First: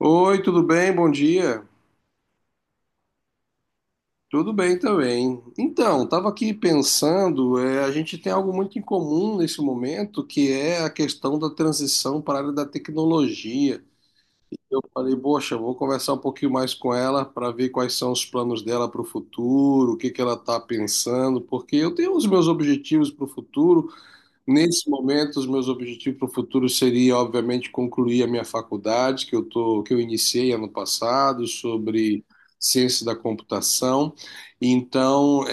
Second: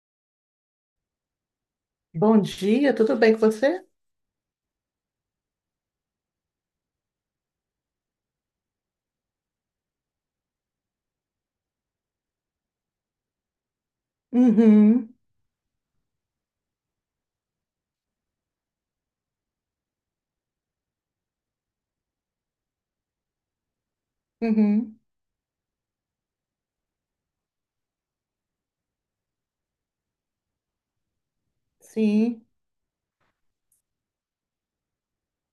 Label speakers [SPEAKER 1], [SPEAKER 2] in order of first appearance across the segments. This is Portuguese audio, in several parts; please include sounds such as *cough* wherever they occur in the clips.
[SPEAKER 1] Oi, tudo bem? Bom dia.
[SPEAKER 2] Bom dia, tudo bem com você?
[SPEAKER 1] Tudo bem também. Então, estava aqui pensando, a gente tem algo muito em comum nesse momento, que é a questão da transição para a área da tecnologia. Eu
[SPEAKER 2] Uhum,
[SPEAKER 1] falei, poxa, vou conversar um pouquinho mais com ela para ver quais são os planos dela para o futuro, o que que ela está pensando, porque eu tenho os meus objetivos para o futuro. Nesse
[SPEAKER 2] uhum,
[SPEAKER 1] momento, os meus objetivos para o futuro seria, obviamente, concluir a minha faculdade, que eu iniciei ano passado, sobre
[SPEAKER 2] sim.
[SPEAKER 1] ciência da computação. Então,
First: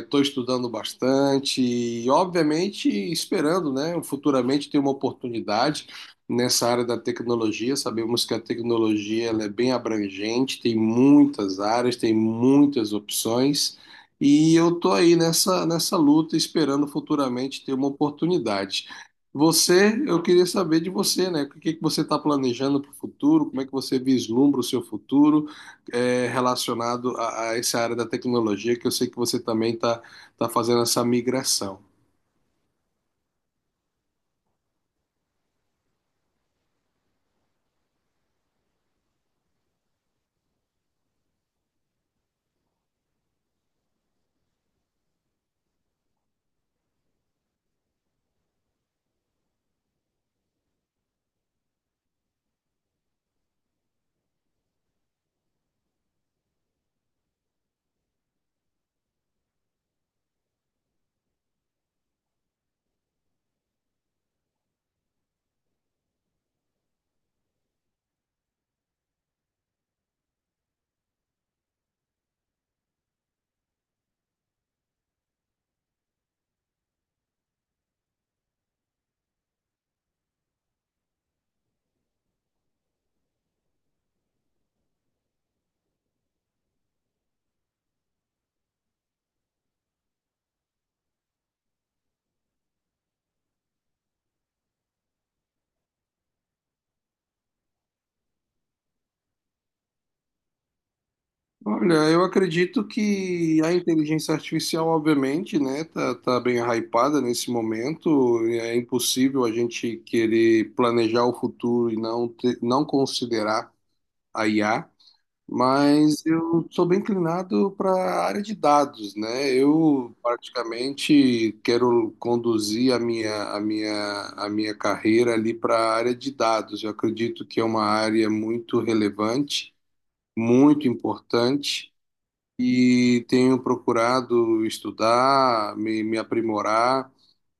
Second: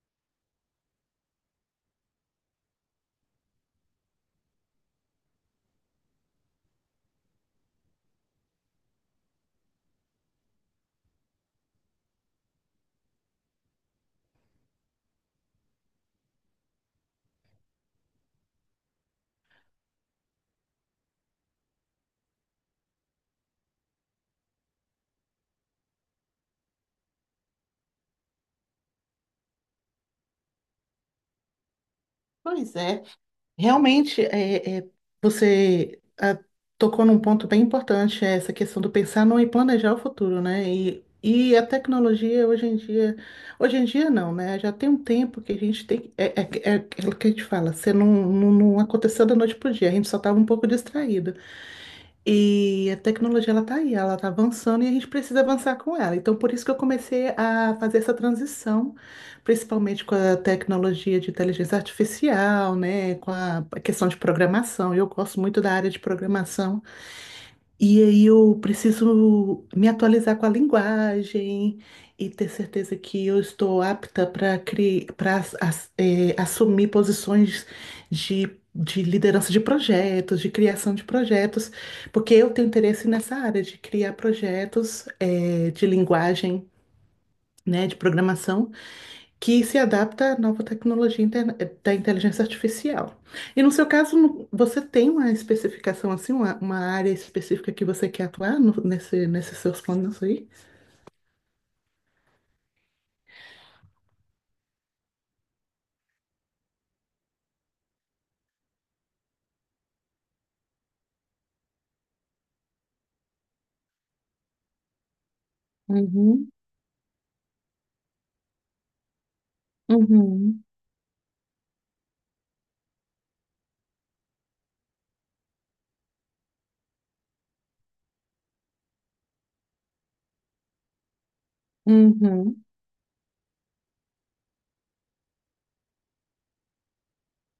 [SPEAKER 1] estou estudando bastante e, obviamente, esperando, né, futuramente ter uma oportunidade nessa área da tecnologia. Sabemos que a tecnologia ela é bem abrangente, tem muitas áreas, tem muitas opções. E eu tô aí nessa luta, esperando futuramente ter uma oportunidade. Você, eu queria saber de você, né? O que que você está planejando para o futuro? Como é que você vislumbra o seu futuro relacionado a essa área da tecnologia, que eu sei que você também está tá fazendo essa migração.
[SPEAKER 2] Pois é. Realmente, você tocou num ponto bem importante, é essa questão do pensar no e planejar o futuro, né? E a tecnologia hoje em dia não, né? Já tem um tempo que a gente tem, é aquilo que a gente fala, você não aconteceu da noite para o dia, a gente só estava um pouco distraído. E a tecnologia ela tá aí, ela tá avançando e a gente precisa avançar com ela. Então, por isso que eu comecei a fazer essa transição, principalmente com a tecnologia de inteligência artificial, né, com a questão de programação. Eu gosto muito da área de programação. E aí eu preciso me atualizar com a linguagem e ter certeza que eu estou apta para assumir posições de liderança de projetos, de criação de projetos, porque eu tenho interesse nessa área de criar projetos de linguagem, né, de programação que se adapta à nova tecnologia da inteligência artificial. E no seu caso, você tem uma especificação assim, uma área específica que você quer atuar nesse, nesses seus planos aí?
[SPEAKER 1] Olha, eu acredito que a inteligência artificial, obviamente, né, tá bem hypada nesse momento. É impossível a gente querer planejar o futuro e não considerar a IA, mas
[SPEAKER 2] Uhum,
[SPEAKER 1] eu sou bem inclinado para a área de dados, né? Eu
[SPEAKER 2] uhum,
[SPEAKER 1] praticamente quero conduzir a minha carreira ali para a área de dados. Eu acredito que é uma área muito relevante, muito importante,
[SPEAKER 2] uhum.
[SPEAKER 1] e tenho procurado estudar, me aprimorar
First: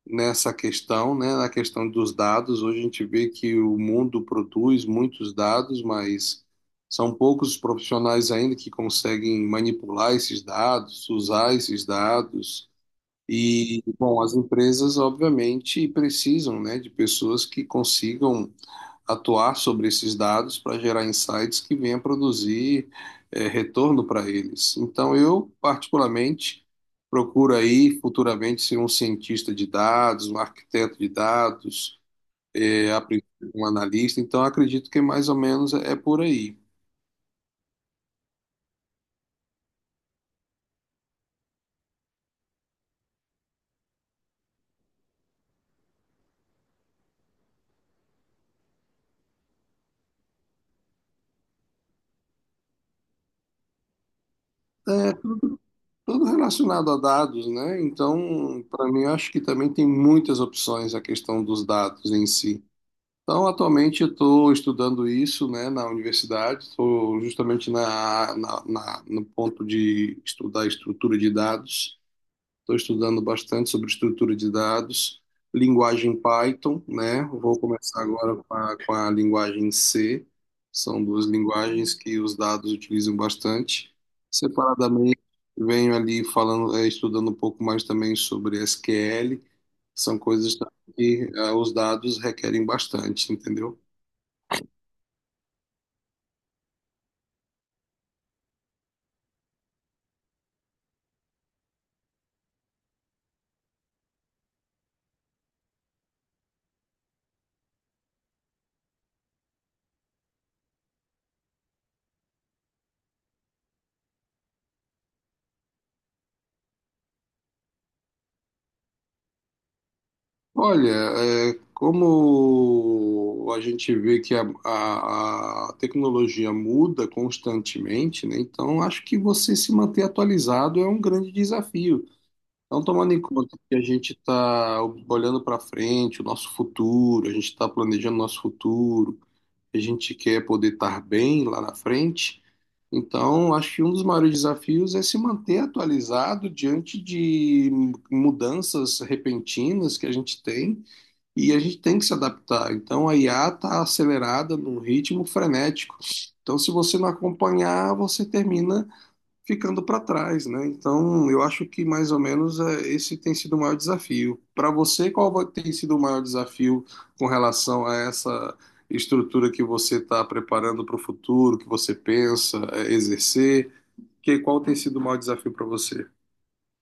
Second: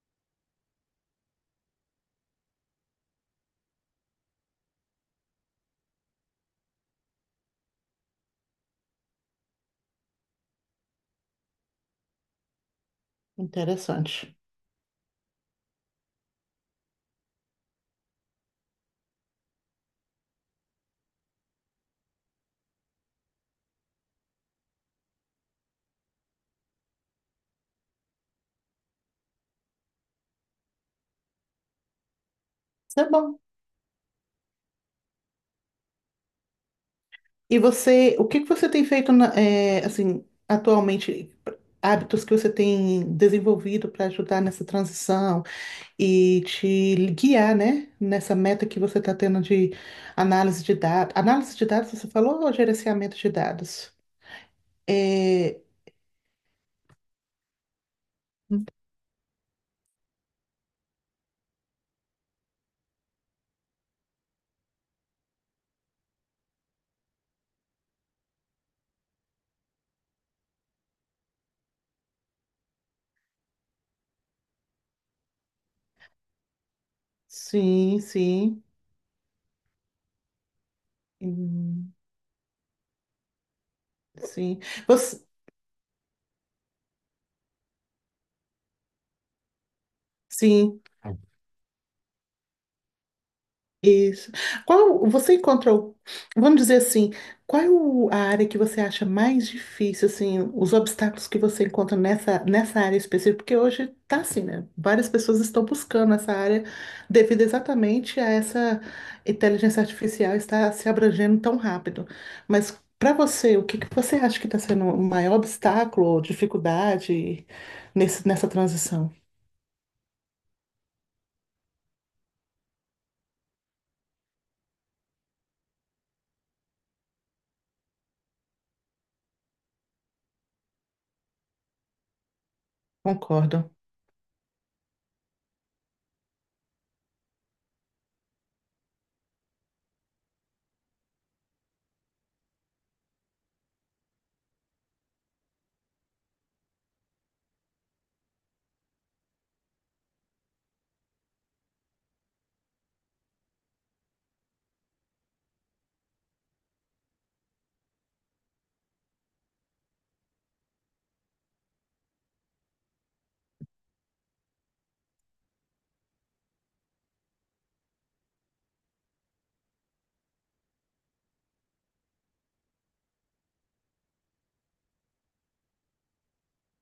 [SPEAKER 1] nessa questão, né, na questão dos dados. Hoje a gente vê que o mundo produz muitos dados, mas são poucos os profissionais ainda que conseguem manipular esses dados, usar esses dados. E, bom, as
[SPEAKER 2] Interessante.
[SPEAKER 1] empresas, obviamente, precisam, né, de pessoas que consigam atuar sobre esses dados para gerar insights que venham produzir retorno para eles. Então, eu, particularmente, procuro aí futuramente ser um cientista de dados, um arquiteto de dados,
[SPEAKER 2] Isso
[SPEAKER 1] a
[SPEAKER 2] é
[SPEAKER 1] princípio,
[SPEAKER 2] bom.
[SPEAKER 1] um analista. Então, acredito que mais ou menos é por aí.
[SPEAKER 2] E você, o que que você tem feito assim, atualmente? Hábitos que você tem desenvolvido para ajudar nessa transição? E te guiar, né, nessa meta que você está tendo de análise de dados. Análise de dados, você falou, ou gerenciamento de dados?
[SPEAKER 1] É
[SPEAKER 2] É,
[SPEAKER 1] tudo relacionado a dados, né? Então, para mim, eu acho que também tem muitas opções a questão dos dados em si. Então, atualmente eu estou estudando isso, né, na universidade, estou justamente no ponto de estudar estrutura de dados. Estou estudando bastante sobre estrutura de dados, linguagem Python, né? Vou
[SPEAKER 2] sim,
[SPEAKER 1] começar agora com
[SPEAKER 2] sim.
[SPEAKER 1] a linguagem C. São duas
[SPEAKER 2] Hum,
[SPEAKER 1] linguagens que os dados utilizam bastante.
[SPEAKER 2] sim.
[SPEAKER 1] Separadamente,
[SPEAKER 2] Você,
[SPEAKER 1] venho ali falando, estudando um pouco mais também sobre SQL. São coisas também
[SPEAKER 2] sim.
[SPEAKER 1] que os dados requerem bastante, entendeu?
[SPEAKER 2] Isso. Qual você encontrou, vamos dizer assim, qual é a área que você acha mais difícil, assim, os obstáculos que você encontra nessa área específica? Porque hoje tá assim, né? Várias pessoas estão buscando essa área devido exatamente a essa inteligência artificial estar se abrangendo tão rápido. Mas para você, o que que você acha que está sendo o maior obstáculo ou dificuldade nessa transição?
[SPEAKER 1] Olha, é, como a gente vê que a tecnologia muda constantemente, né? Então acho que você se manter atualizado é um grande desafio. Então, tomando em conta
[SPEAKER 2] Concordo.
[SPEAKER 1] que a gente está olhando para frente, o nosso futuro, a gente está planejando nosso futuro, a gente quer poder estar bem lá na frente. Então, acho que um dos maiores desafios é se manter atualizado diante de mudanças repentinas que a gente tem e a gente tem que se adaptar. Então a IA está acelerada num ritmo frenético. Então, se você não acompanhar, você termina ficando para trás, né? Então, eu acho que mais ou menos esse tem sido o maior desafio. Para você, tem sido o maior desafio com relação a essa estrutura que você está preparando para o futuro, que você pensa exercer? Qual tem sido o maior desafio para você?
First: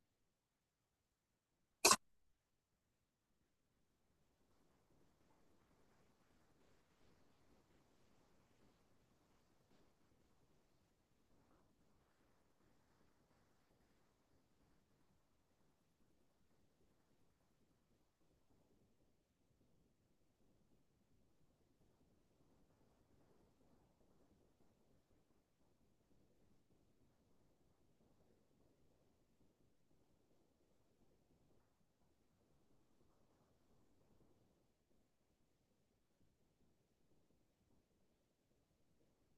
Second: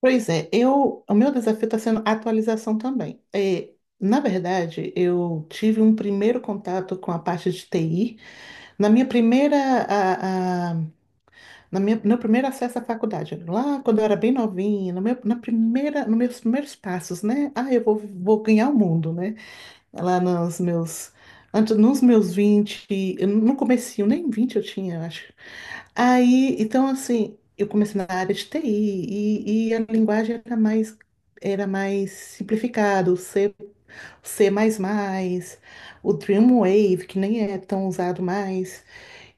[SPEAKER 2] O meu desafio está sendo atualização também. Na verdade, eu tive um primeiro contato com a parte de TI na minha primeira, a- na minha, meu primeiro acesso à faculdade, lá quando eu era bem novinha, no meu, na primeira, nos meus primeiros passos, né? Ah, eu vou ganhar o mundo, né? Lá nos meus, antes, nos meus 20 eu não comecei, nem 20 eu tinha, acho. Aí, então, assim, eu comecei na área de TI e a linguagem era mais simplificada, o C, C++, o Dreamwave, que nem é tão usado mais.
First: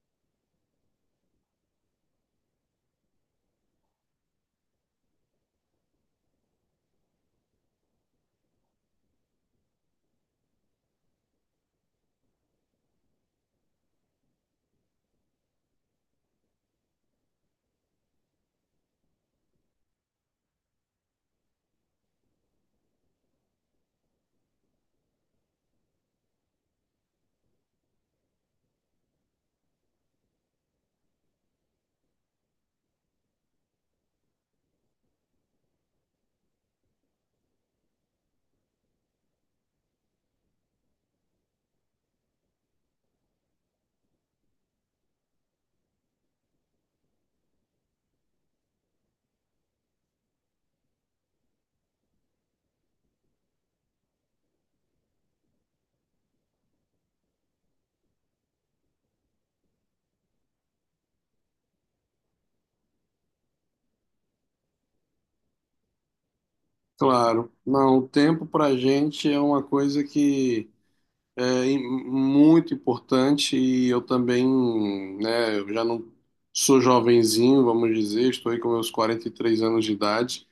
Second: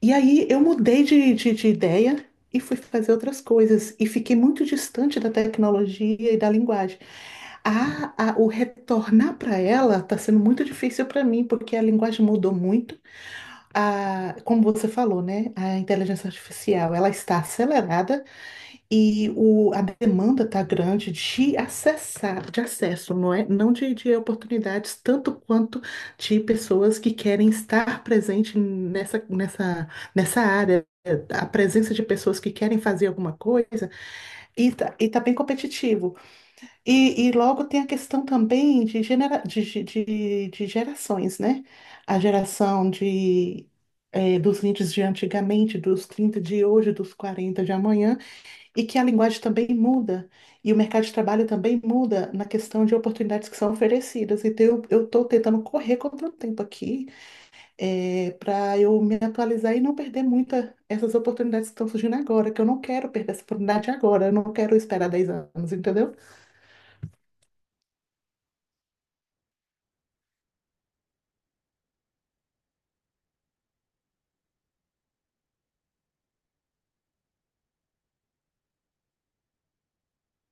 [SPEAKER 2] E aí eu mudei de ideia e fui fazer outras coisas e fiquei muito distante da tecnologia e da linguagem. O retornar para ela está sendo muito difícil para mim, porque a linguagem mudou muito, como você falou, né, a inteligência artificial, ela está acelerada e a demanda está grande de acessar, de acesso, não é? Não de oportunidades, tanto quanto de pessoas que querem estar presente nessa área. A presença de pessoas que querem fazer alguma coisa e está bem competitivo. E logo tem a questão também de, de gerações, né? A geração de, dos 20 de antigamente, dos 30 de hoje, dos 40 de amanhã, e que a linguagem também muda, e o mercado de trabalho também muda na questão de oportunidades que são oferecidas. Então, eu estou tentando correr contra o tempo aqui, para eu me atualizar e não perder muita essas oportunidades que estão surgindo agora, que eu não quero perder essa oportunidade agora, eu não quero esperar 10 anos, entendeu?
[SPEAKER 1] Claro, não, o tempo para a gente é uma coisa que é muito importante e eu também, né, eu já não sou jovenzinho, vamos dizer, estou aí com meus 43 anos de idade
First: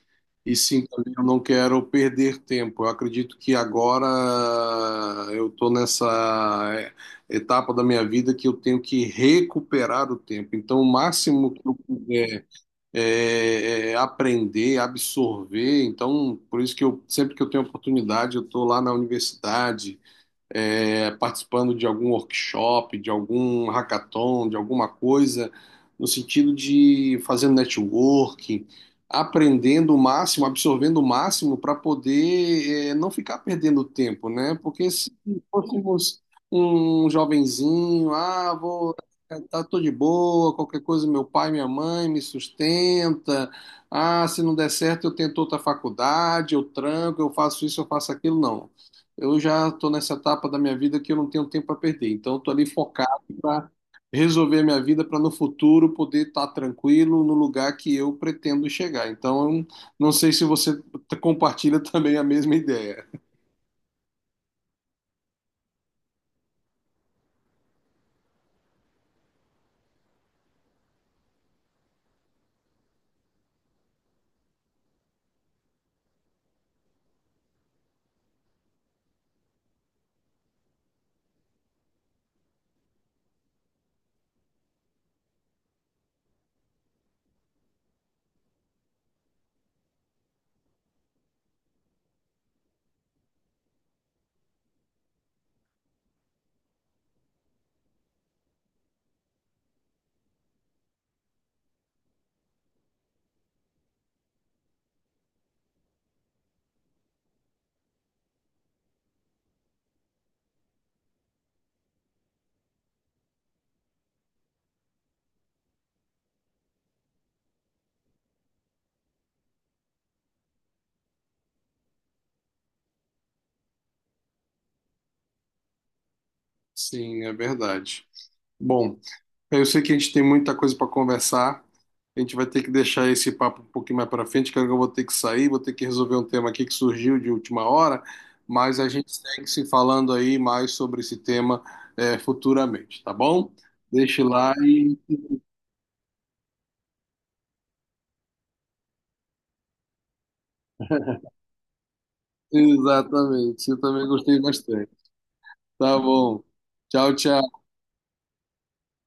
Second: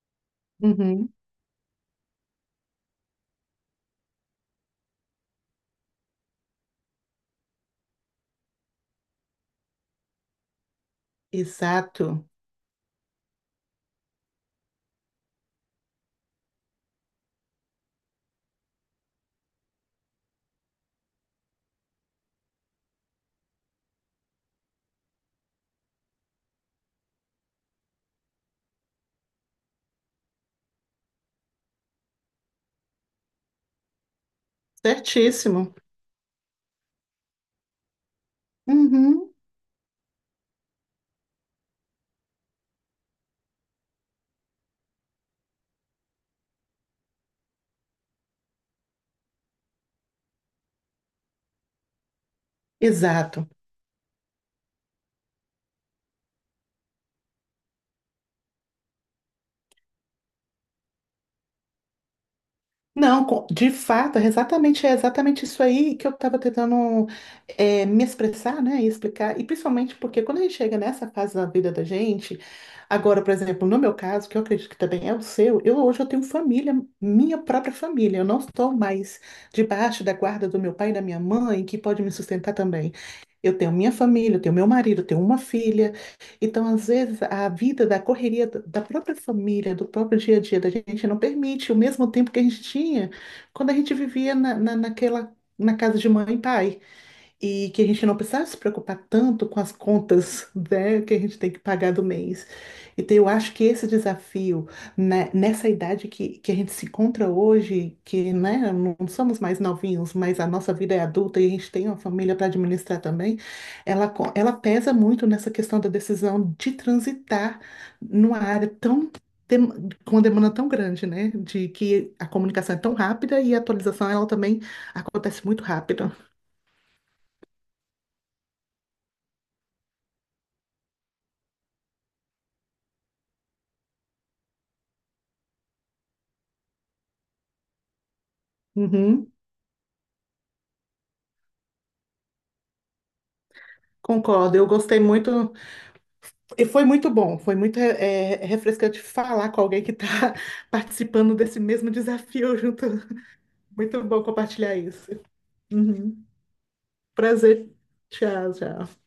[SPEAKER 1] e sim, também eu não quero perder tempo. Eu acredito que agora eu estou nessa etapa da minha vida que eu tenho que recuperar o tempo. Então, o máximo que eu
[SPEAKER 2] Exato,
[SPEAKER 1] puder é, é aprender, absorver. Então, por isso que eu sempre que eu tenho oportunidade, eu estou lá na universidade participando de algum workshop, de algum hackathon, de alguma coisa, no sentido de fazendo networking, aprendendo o máximo, absorvendo o máximo para poder não ficar perdendo tempo, né? Porque se
[SPEAKER 2] certíssimo.
[SPEAKER 1] fôssemos um jovenzinho, ah, vou
[SPEAKER 2] Uhum,
[SPEAKER 1] tá, tô de boa, qualquer coisa, meu pai, minha mãe me sustenta. Ah, se não der certo, eu tento outra faculdade, eu tranco, eu faço isso, eu faço aquilo. Não, eu já estou nessa etapa da minha vida que eu não tenho tempo para perder. Então, estou ali focado
[SPEAKER 2] exato.
[SPEAKER 1] para resolver a minha vida para no futuro poder estar tranquilo no lugar que eu pretendo chegar. Então, eu não não sei se você compartilha *laughs* também a mesma ideia.
[SPEAKER 2] Não, de fato, é exatamente isso aí que eu estava tentando me expressar, né, e explicar, e principalmente porque quando a gente chega nessa fase da vida da gente, agora, por exemplo, no meu caso, que eu acredito que também é o seu, eu hoje eu tenho família, minha própria família, eu não estou mais debaixo da guarda do meu pai e da minha mãe, que pode me sustentar também. Eu tenho minha família, eu tenho meu marido, eu tenho uma filha. Então, às vezes, a vida da correria da própria família, do próprio dia a dia da gente não permite o mesmo tempo que a gente tinha quando a gente vivia na casa de mãe e pai e que a gente não precisava se preocupar tanto com as contas, *laughs* né, que a gente tem que pagar do mês. Então, eu acho que esse desafio, né, nessa idade que a gente se encontra hoje, que, né, não somos mais novinhos, mas a nossa vida é adulta e a gente tem uma família para administrar também, ela pesa muito nessa questão da decisão de transitar numa área dem- com uma demanda tão grande, né? De que a comunicação é tão rápida e a atualização ela também acontece muito rápido.
[SPEAKER 1] Sim, é verdade. Bom, eu sei que a gente tem muita coisa para conversar. A gente vai ter que deixar esse papo um pouquinho mais para frente, que agora eu vou ter que sair, vou ter que resolver um tema aqui que surgiu de última hora, mas a gente
[SPEAKER 2] Uhum.
[SPEAKER 1] segue se falando aí mais sobre esse tema futuramente, tá bom? Deixe lá
[SPEAKER 2] Concordo, eu
[SPEAKER 1] e.
[SPEAKER 2] gostei muito, e foi muito bom, foi muito refrescante falar com alguém que está *laughs* participando desse mesmo desafio junto.
[SPEAKER 1] Exatamente, eu
[SPEAKER 2] Muito
[SPEAKER 1] também
[SPEAKER 2] bom
[SPEAKER 1] gostei
[SPEAKER 2] compartilhar
[SPEAKER 1] bastante.
[SPEAKER 2] isso.
[SPEAKER 1] Tá
[SPEAKER 2] Uhum.
[SPEAKER 1] bom. Tchau, tchau.
[SPEAKER 2] Prazer, tchau, tchau.